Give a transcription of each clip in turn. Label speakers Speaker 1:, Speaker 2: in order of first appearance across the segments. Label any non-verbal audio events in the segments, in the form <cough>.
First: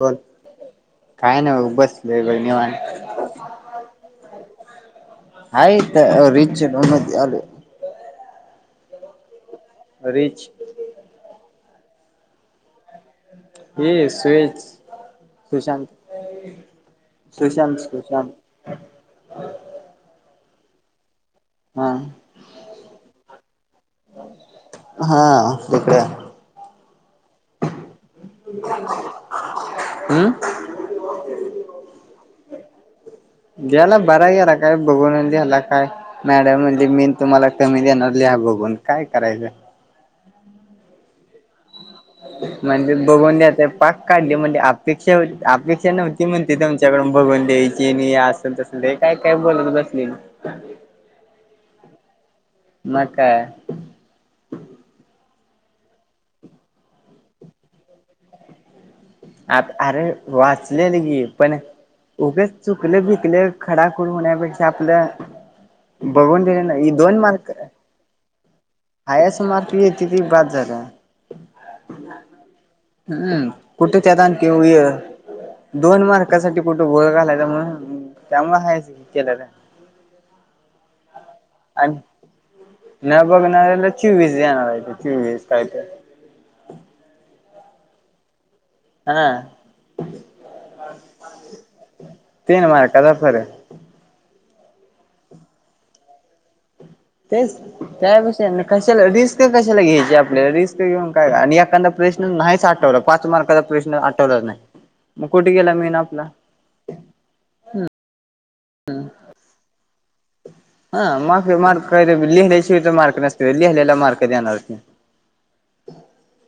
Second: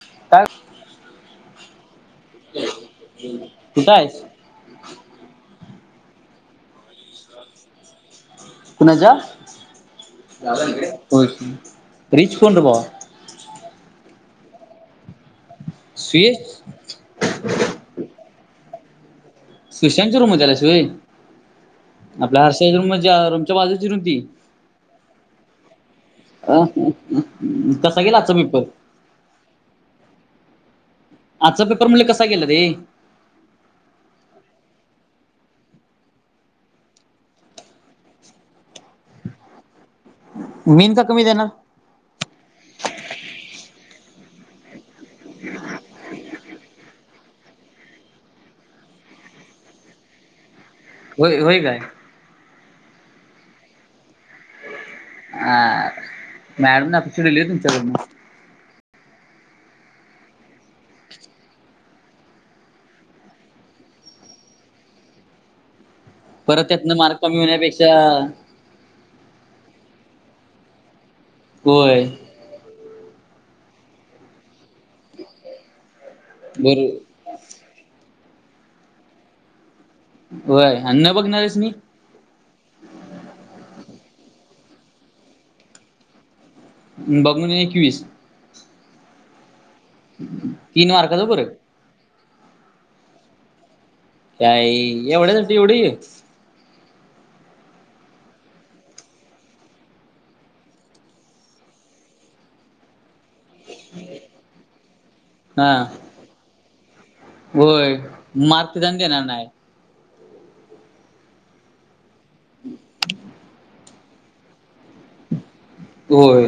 Speaker 1: बोल
Speaker 2: काय
Speaker 1: काय नाही बसले निमाण
Speaker 2: कुठं आहेस
Speaker 1: आऐत रिच नमद आले
Speaker 2: कोुणा जा
Speaker 1: रिच
Speaker 2: रिच कोण र ब
Speaker 1: ये सुच सुशांत
Speaker 2: सुयश
Speaker 1: सुशांत सुशांत
Speaker 2: सुशांतच्या रूम आला सुई
Speaker 1: हा
Speaker 2: आपल्या हरष रूम रूमच्या बाजूची रुम त
Speaker 1: हा तिकडं.
Speaker 2: अ तसा गेला पेपर
Speaker 1: हम्म.
Speaker 2: आजचा पेपर म्हले कसा गेला रे.
Speaker 1: द्यायला बरा गला काय बघूनंद्याला काय. मॅडम म्हणज मी तुम्हाला कमी देणार लिहा बघून काय करायचं.
Speaker 2: मींद तर कमी दे ना.
Speaker 1: म्हणजे बघून द्यायता पाक काढले म्हणजे अपेक्षाती अपेक्षा नव्हती म्हण. ते तुमच्याकडून बघून द्यायची आणि असलस ते काय काय बोलत बसले.
Speaker 2: हो होय काय.
Speaker 1: न काय.
Speaker 2: अ मॅडम नपेक्षडली आहे तुमच्याकडून.
Speaker 1: अरे वाचलेल गी पण. उगे चुकले बिकले खडखर होण्यापेक्षा आपलं. बघवून देले
Speaker 2: परत
Speaker 1: ना
Speaker 2: त्यातनं
Speaker 1: दोन
Speaker 2: मार्क कमी
Speaker 1: मारकर आहे.
Speaker 2: होण्यापेक्षा
Speaker 1: हायस मार्क य ति त बाद झाला.
Speaker 2: होय.
Speaker 1: हम् कुठे त्याता आण कि. दोन मार्कासाठी
Speaker 2: बर
Speaker 1: कुठे गोळ घालायचा म्हणून त्यामु काायच केलं.
Speaker 2: होय आणि न बघणारस मी.
Speaker 1: न बघणार्याला चोवीस जाणार चोवीस काय ते.
Speaker 2: बघून एकवीस.
Speaker 1: हा.
Speaker 2: तीन मारखच बर.
Speaker 1: तीन मार कदा फर.
Speaker 2: काय एवढ्या तट एवढ.
Speaker 1: तेच त्यापष कशाला रिस्क कशाला घ्यायची आपल्याला रिस्क घेऊन काय आणि एखादा प्रे ् नाहीच आठवला पाच मार्काचा प्रश्न आठवलाच नाही मग कुठे गेला
Speaker 2: हा
Speaker 1: मी ना आपला.
Speaker 2: होय मारते जाण देणार नाही.
Speaker 1: हा मग मार्क का लिहिल्याशि तर मार्क नसते. लिहिलेला मार्क देणारती.
Speaker 2: होय.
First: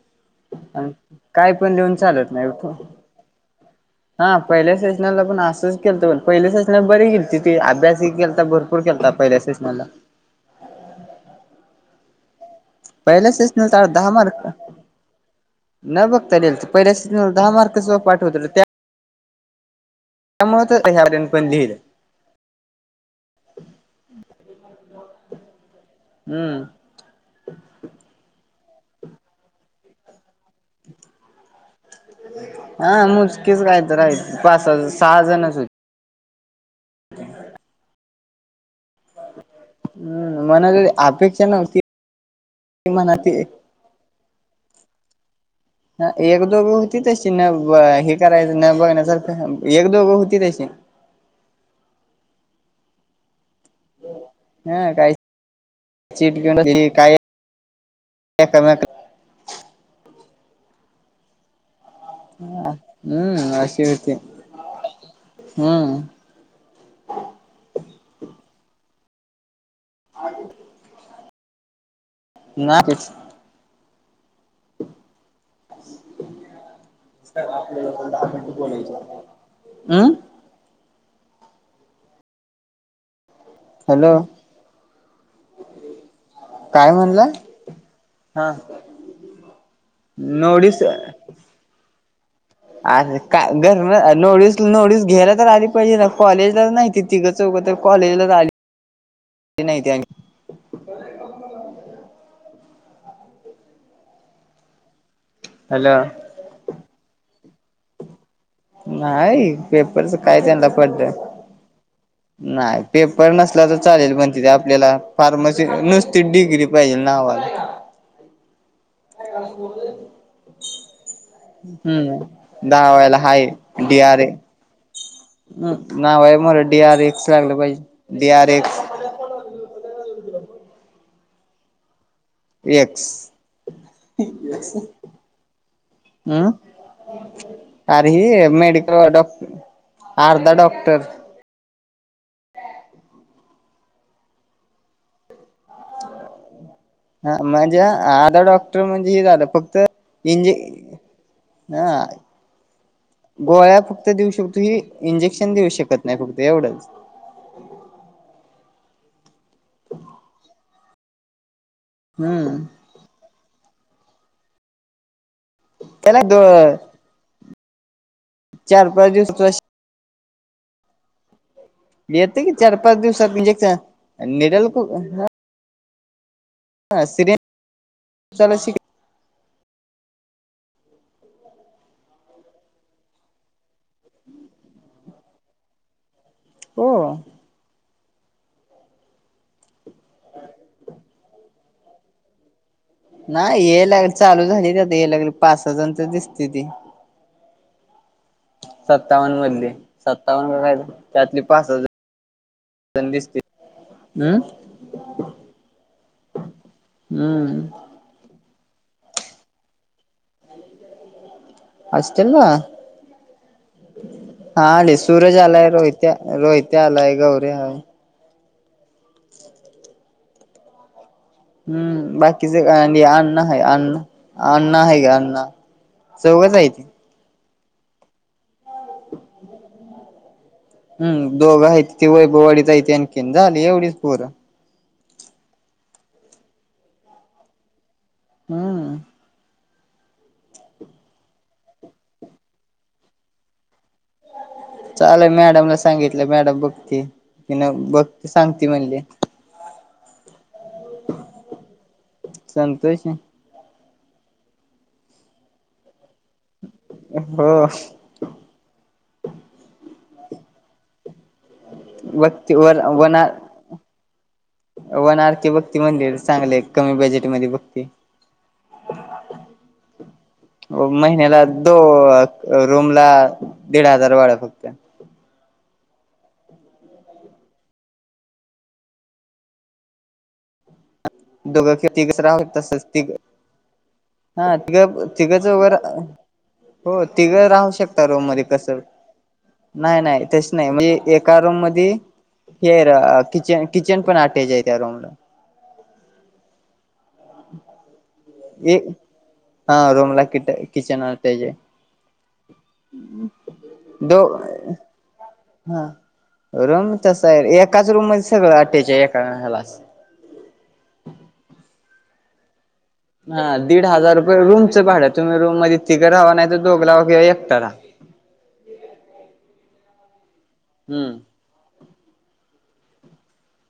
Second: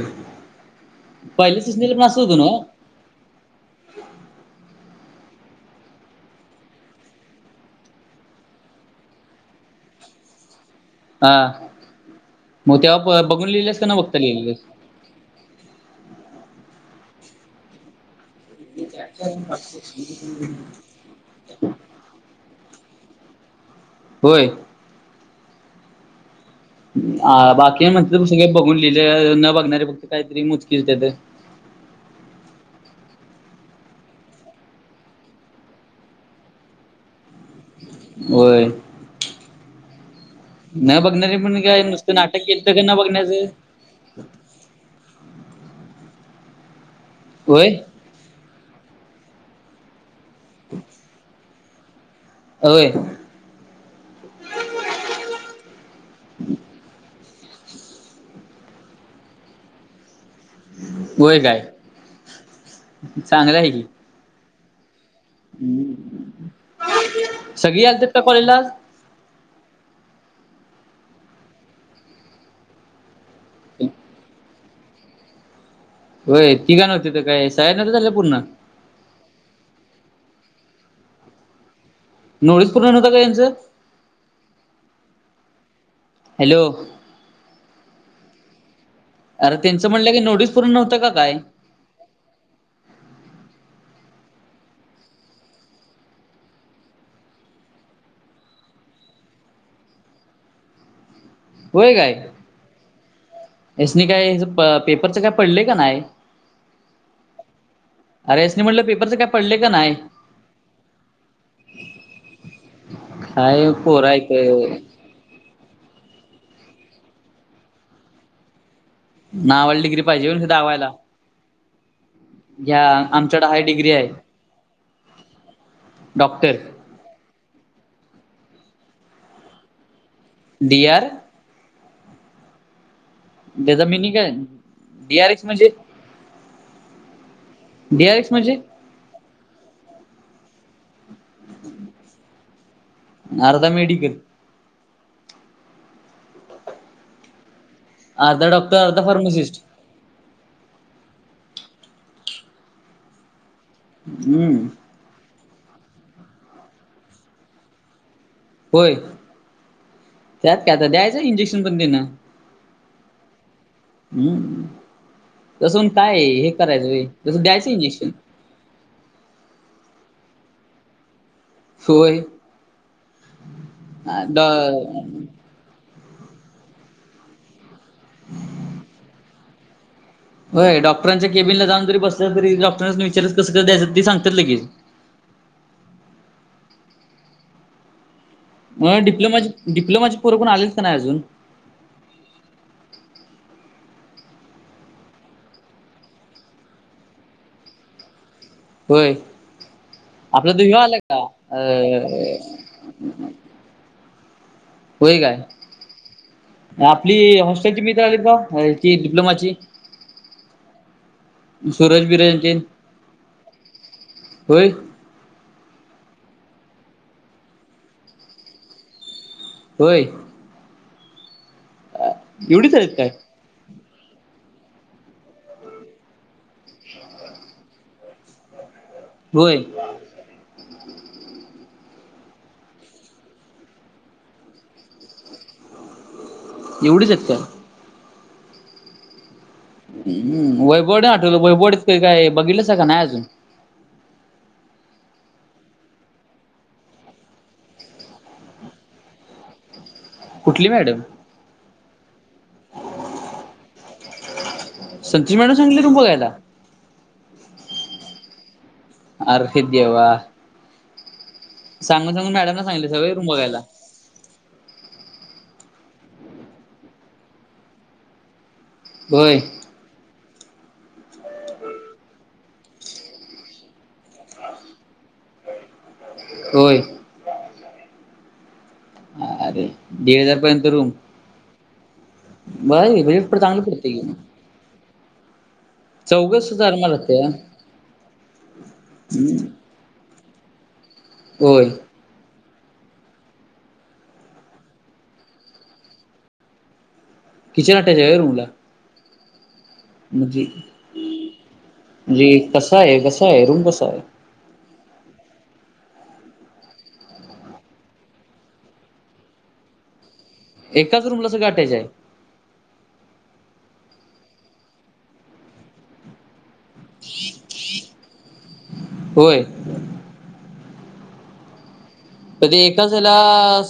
Speaker 1: काय
Speaker 2: पहिल्या
Speaker 1: पण लिहन
Speaker 2: सूचनेला असं
Speaker 1: चालत
Speaker 2: होतं
Speaker 1: नाही
Speaker 2: नव्ह?
Speaker 1: उवठ हा पहिल्या सेशनाला पण असंच केलत पहिल्या सेशनाला बरी गेली तिथ अभ्यासही केला तर बर. ूर खेताात पहिल्यासेच मला.
Speaker 2: हा मग तेव्हा
Speaker 1: पहिल्या
Speaker 2: बघून लिहिले
Speaker 1: सेशनला
Speaker 2: असता ना
Speaker 1: दहा
Speaker 2: बघता
Speaker 1: मार्क
Speaker 2: लिहिलेलं.
Speaker 1: न बघता रल पहिल्या दहा मार्कस पाठवत.
Speaker 2: <unintelligible>
Speaker 1: ण पण ललं.
Speaker 2: होय.
Speaker 1: हम्म.
Speaker 2: हा बाकी म्हणत सगळे बघून लिहिले न बघणारे फक्त काहीतरी मुजकिल त्या.
Speaker 1: हा मुजकेच काय तर आहे पाच हज सहाजणच होते. <unintelligible>
Speaker 2: वय.
Speaker 1: ह.
Speaker 2: न बघणारे पण काय नुसतं नाटक केल तर का न
Speaker 1: म्हणा ती
Speaker 2: बघण्याचं. हम.
Speaker 1: ह एक दोघ होती ते.
Speaker 2: होय.
Speaker 1: करायचं न बघण्यासार एक दोघ होती त्याशी.
Speaker 2: अय.
Speaker 1: हा काहीटे काय
Speaker 2: होय काय.
Speaker 1: ह
Speaker 2: चांगलं
Speaker 1: हम्म
Speaker 2: आहे की
Speaker 1: अशीे होती. हम्म
Speaker 2: सगळी आलत का कॉलेजला
Speaker 1: ना क
Speaker 2: हो
Speaker 1: ह
Speaker 2: हो तिघा नव्हते ते काय साहेर नवतं ललं पूर्ण
Speaker 1: अमं
Speaker 2: नोस पर्णव होता का यांचं
Speaker 1: हॅलो
Speaker 2: हॅलो
Speaker 1: काय म्हणलं हा
Speaker 2: अरे त्यांचं म्हटलं की नोटीस
Speaker 1: नोडीस
Speaker 2: पूणव्हतं काय
Speaker 1: अ का घर नोटस नोटीस घ्यायला तर आली पाहिजे ना कॉलेजला नाही तिथ तिं च उग कॉलेजला आली ते नाही ते
Speaker 2: होय कायसनी काय पेपरच काय पडले का नाही
Speaker 1: हॅलो
Speaker 2: अरे यासनी म्हटलं पेपरच काय
Speaker 1: नाही
Speaker 2: पडलय का नाही
Speaker 1: पेपरच काय त्यांना पडलं नाही पेपर नसल्या
Speaker 2: काय
Speaker 1: तर
Speaker 2: पोर
Speaker 1: चालेल
Speaker 2: हायत
Speaker 1: पण तिथे आपल्याला फार्मसी नुसती डिग्री पाहिजे नावाज
Speaker 2: नावड डि्री पाहिजेण सुद्धावायला
Speaker 1: हम्म दहावाला हाय
Speaker 2: आमच्याकडे डिग्री
Speaker 1: डि
Speaker 2: आहे
Speaker 1: आर ना बाई
Speaker 2: डॉक्टर
Speaker 1: मर डी आर एक्स लागलं पाहिजे डी आर एक्स प्या प
Speaker 2: दिडयर
Speaker 1: यक्स
Speaker 2: त्याचा मिनिंग काय डी आर एक्स म्हणजे
Speaker 1: हम् अर
Speaker 2: डी आर एक्स
Speaker 1: ह
Speaker 2: म्हणजे
Speaker 1: मेडिकल डॉक् अर्धा डॉक्टर
Speaker 2: अर्ता मेडिकल
Speaker 1: ह म्हणजे आधा
Speaker 2: अर्धा
Speaker 1: डॉक्टर
Speaker 2: अर्धा
Speaker 1: म्हणजे हे झालं
Speaker 2: फार्मासिस्ट
Speaker 1: फक्त इंजे हा गोळ्या फक्त देऊ शकतो
Speaker 2: हम्म
Speaker 1: ही इंजेक्शन देऊ शकत नाही फक्त एवढंच
Speaker 2: होय त्यात काय आता द्यायचं इंजेक्शन पण देण
Speaker 1: हम्म
Speaker 2: हम् तसं काय
Speaker 1: त्याला दो
Speaker 2: हे करायचं तसं द्यायचं इंजेक्शन
Speaker 1: चार पाच दिवस
Speaker 2: होय
Speaker 1: येते कि चार पाच दिवसात इंजेक्शन निडल खू िडेंट श
Speaker 2: होय डॉक्टरांच्या केबिन ला जाऊ जरी बसल तरी डॉक्टां विचारच कसं कस दयचं ते सांगात लेच
Speaker 1: हो
Speaker 2: मग डिप्लोमा डिप्लोमाची पुर कोण आलेच ना नाही अजून
Speaker 1: नाही ये लाग चालू झाली आता हे लगल पाच हजार तर दिसते ती
Speaker 2: होय.
Speaker 1: सत्तावन्न मधले सत्तावन्न
Speaker 2: आपला
Speaker 1: का
Speaker 2: तो
Speaker 1: काय
Speaker 2: ह्यो आला का
Speaker 1: त्यातले पाच
Speaker 2: अ
Speaker 1: हजार दिसते हम्म
Speaker 2: होय काय आपली
Speaker 1: हम्म
Speaker 2: हॉस्टेलची मित आली का याची डिप्लोमाची सरज
Speaker 1: हॉस्टेल ला
Speaker 2: बिरांचे
Speaker 1: हा
Speaker 2: होय
Speaker 1: आले सूरज आलाय रोहित्या रोहित्या आलाय गौरे आलाय
Speaker 2: होई
Speaker 1: हम्म बाकीच
Speaker 2: एवढीच आहेत काय?
Speaker 1: अन्न आहे अन्णा अण्णा आहे ग अण्णा चौघचय त
Speaker 2: होय
Speaker 1: हम् दोघं आहे ती वैभवडीत आहे आणखीन झाली एवढीच पुरं
Speaker 2: एवढीच का
Speaker 1: हम्
Speaker 2: हम वैभोडे आठवलं वैभोडी काही काही बघितलच आहे का नाही अजून
Speaker 1: चाल मॅडमला सांगितलं मॅडम बघते कि न बघते सांगते म्हणली
Speaker 2: कुठली मॅडम
Speaker 1: संतोष आहे
Speaker 2: संच मॅड सांगली तू बघायला
Speaker 1: हो
Speaker 2: अर्हितेवा सांगून सांून
Speaker 1: बघते
Speaker 2: मॅडमना
Speaker 1: वर
Speaker 2: सांग सग रूम
Speaker 1: वना
Speaker 2: बघयला
Speaker 1: वन आर के बक्ती मंदिर चांगलेय कमी बजेट मध्ये बघती
Speaker 2: वर
Speaker 1: महिन्याला दो रूम ला दीड हजार वाडा फक्त
Speaker 2: होय अ अरे दीड हजारपर्यंत रूम
Speaker 1: दोघं खेती कच राह
Speaker 2: ब वेळीप तांगली पडत
Speaker 1: हा तिघं तिघंच वगर
Speaker 2: हजार मला
Speaker 1: हो तिघं राहू शकता रोम मध्ये कसं
Speaker 2: हम्
Speaker 1: नाही नाही तेच नाही म्हणजे एका रूम मध हेर किचन किचन पण आटायचे आहे त्या रूमला
Speaker 2: किचन अटॅच आहे रूमला
Speaker 1: ये हा रूम ला
Speaker 2: म्हणजे
Speaker 1: किट किचन त्याजे
Speaker 2: म्हणजे कसा आहे कसा आहे रूम कसा आहे
Speaker 1: दो हा रूम तस आहे एकाच रूम सगळं अटॅच आहे एका हला
Speaker 2: एकाच रूम ला सगळं अटॅच आहे
Speaker 1: हा दीड हजार रुपये रूमच पाड तुम्ही रूम मध्ये तिगर हवा नाही दोघं राहा किंवा एकटा राहा
Speaker 2: होय
Speaker 1: हम्म
Speaker 2: क ते एकाचला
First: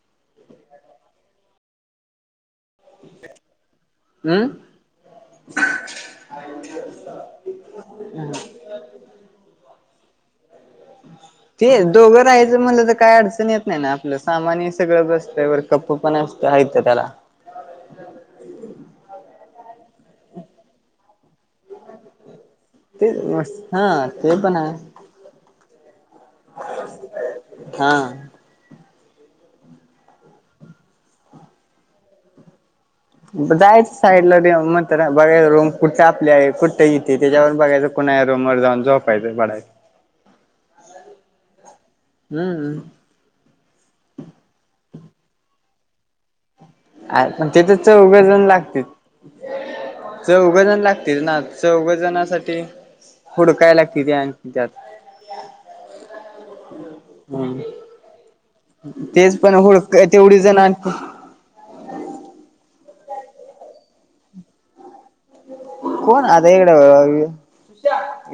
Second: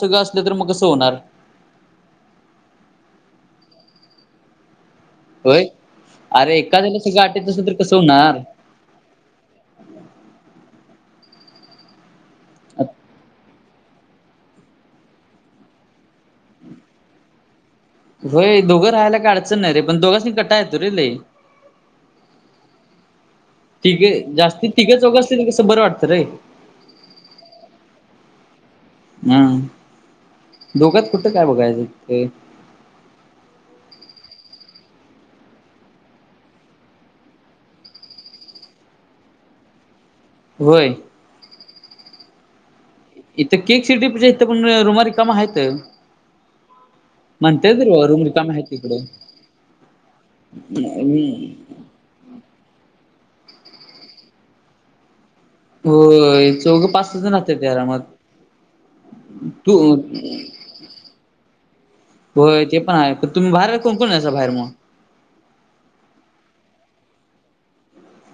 Speaker 2: सुगळं असलं तर मग कसं होणार
Speaker 1: हम्
Speaker 2: होय अरे एखाद्याला सगळं आटेत अस तर कसं होणार
Speaker 1: ते दोघं राहायचं मलं तर काय अडचण येत नाही ना आपलं सामान ह सगळं बसतंय वर कप्प पण असतं आहेितं त्याला
Speaker 2: होय दोघं राहायला काळचं नाही रे पण दोघच कटा येतो रे ल
Speaker 1: ते हा
Speaker 2: तठीिके
Speaker 1: ते पण
Speaker 2: जास्ती
Speaker 1: आहे
Speaker 2: तिके चौघं असतील कसं बरं वाटतं रे
Speaker 1: हा
Speaker 2: हम दोघत कुठं काय बघायचं ते
Speaker 1: जायचं साईडला मग बघायच रूम कुठं आपले आहे कुठं इथे त्याच्यावरून बघायचं कुणा रोमर जाऊन जो पाहिजे बडायच
Speaker 2: वर
Speaker 1: हम्म
Speaker 2: इथं केक सिटी प इथ पण रुमारी कामा आहेत
Speaker 1: पण तेथ
Speaker 2: म्हणताय तर रूम
Speaker 1: चौघजण
Speaker 2: रिकामा आहेत
Speaker 1: लागते
Speaker 2: तिकडं
Speaker 1: चौघ जण लागतील ना चौघ जणसाठी होड काय लागते ते त्यात
Speaker 2: हो चौघं पाच जणत
Speaker 1: हम्म
Speaker 2: ते आरामात
Speaker 1: तेच पण होळ तेवढी जण आण
Speaker 2: होय ते पण आहे प तुम्ही बाहेर कोणकण बाहेर मग
Speaker 1: कोण आता इकडे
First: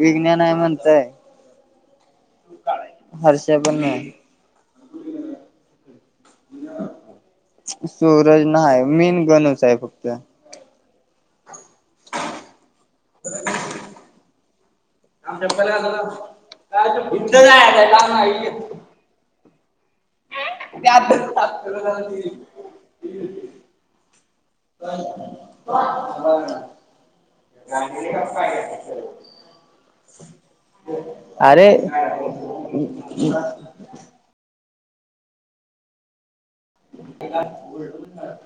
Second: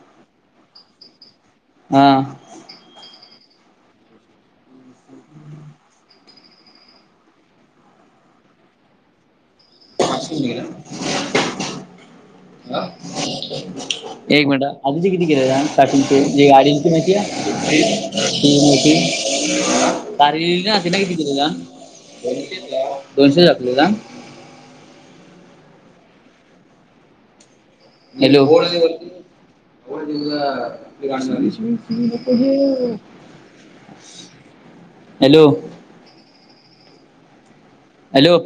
Speaker 1: विज्ञान आहे म्हणतय
Speaker 2: हा.
Speaker 1: हर्ष बन सूरज ना मेन गणच आहे फक्त
Speaker 2: ला. एक मिनटा आधी ज किती केलं
Speaker 1: आमच्या
Speaker 2: जा
Speaker 1: पला
Speaker 2: काटचे जे
Speaker 1: काय
Speaker 2: गाडीची माहिती
Speaker 1: इथं
Speaker 2: आहे त
Speaker 1: जायचं
Speaker 2: माहिती कार ना किती केलेला द दोनशे आपलेला
Speaker 1: हो.
Speaker 2: हॅलो.
Speaker 1: अरे
Speaker 2: हे. हॅलो.
Speaker 1: काढ.
Speaker 2: हॅलो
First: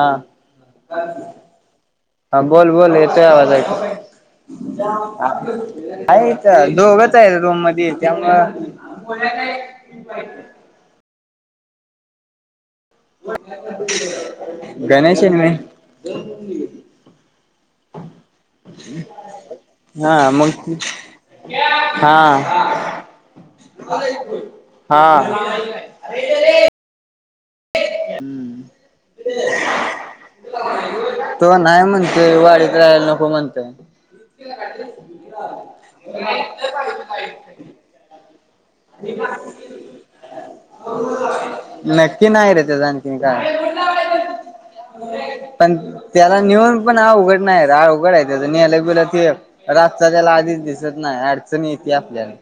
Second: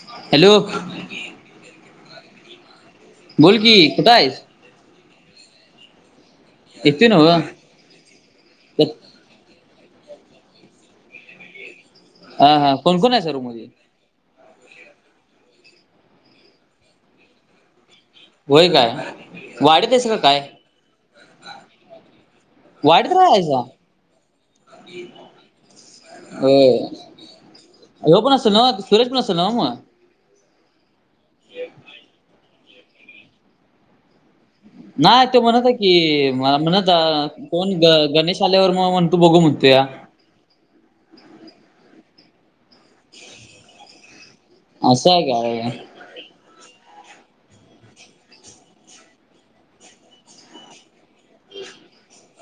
Speaker 1: हा.
Speaker 2: हॅलो
Speaker 1: हा बोल बोल येतोय आवाज
Speaker 2: बोल
Speaker 1: ऐक.
Speaker 2: की कुठं आहेस
Speaker 1: आहेच
Speaker 2: येतोय
Speaker 1: दोघच
Speaker 2: नव्ह
Speaker 1: आहेत रूम मध्ये त्यामुळ
Speaker 2: हा हा कोण कोण आहे सर्व मध्ये
Speaker 1: हम्. गणेश यांनीी तर बली गली.
Speaker 2: होय काय वाढत आहेस का
Speaker 1: हा
Speaker 2: काय?
Speaker 1: मग हा
Speaker 2: वाढत राहायचा.
Speaker 1: हा.
Speaker 2: हो पण असेल ना सुरेश पण असेल ना मग
Speaker 1: तो नाही म्हणतेय वाडीत राहायला नको म्हणताय. ह अ
Speaker 2: नाही तो म्हणत की मला म्हणत कोण ग गणेश आल्यावर म म्हण. बघ मुत्या
Speaker 1: नक्की नाही रे ते जा. तन का
Speaker 2: असं आहे काय
Speaker 1: प त्याला नेऊन पण हा उघड नाही हा उघड आहे त्याच नेलं पिलं ते रात त्याला आधीच दि नाही अडचणी येते आपल्याला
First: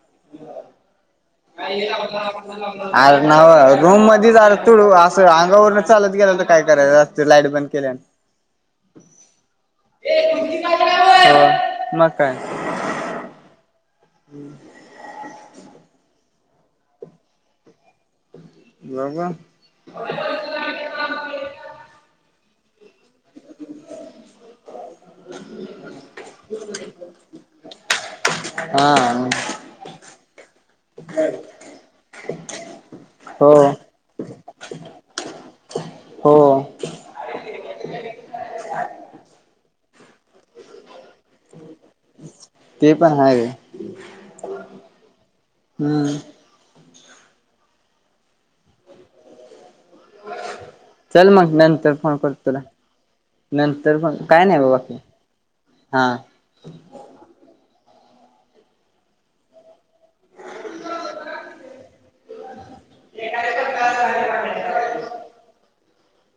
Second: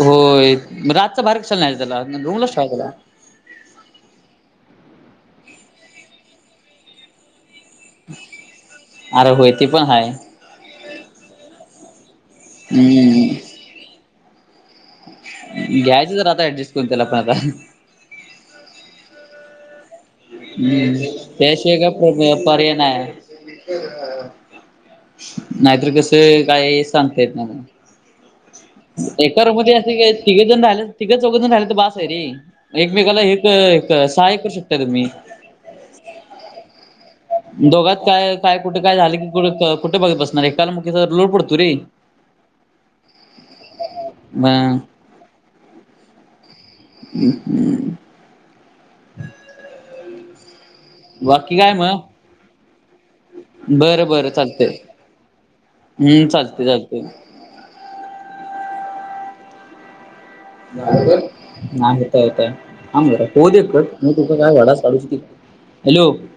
Speaker 2: होय म्हणजे आजचा बाहेर क चल नाही त्याला रुंगलच्टाय त्याला
Speaker 1: नाव रूम मध्ये जालं तुडू असं अंगावरून चालत गेला तर काय करायच असत लाईट बंद. केल्या
Speaker 2: अरे होय ते पण हाय
Speaker 1: मग काय
Speaker 2: हम्.
Speaker 1: हम्म.
Speaker 2: घ्यायचं तर आता ऍडजस्ट करून त्याला पण आता
Speaker 1: बब.
Speaker 2: हम्म त्यास का परय ना. नाहीतर कसं काय सांगतायेत ना म
Speaker 1: हा
Speaker 2: एकर मध्ये असे काय तिकेऊन रालं तिकेच चघून राहिलं तर बास आहे रे एकमेकाला एक
Speaker 1: हो
Speaker 2: सहाय करू शकता तुम्ही?
Speaker 1: हो
Speaker 2: दोघत काय काय कुठे काय झाले की कुठ कुठे बघत बसणार एकालग लोडपडत र
Speaker 1: ते पण हाय रे
Speaker 2: बाां.
Speaker 1: हम्म.
Speaker 2: हम हम्. ह.
Speaker 1: हो. चल मग नंतर फोन कर तुला नंतर
Speaker 2: बरं
Speaker 1: फोन
Speaker 2: बरं
Speaker 1: काय नाही
Speaker 2: चालतंय
Speaker 1: बाबा. हा
Speaker 2: हम्म चालते चालते. <unintelligible> <unintelligible>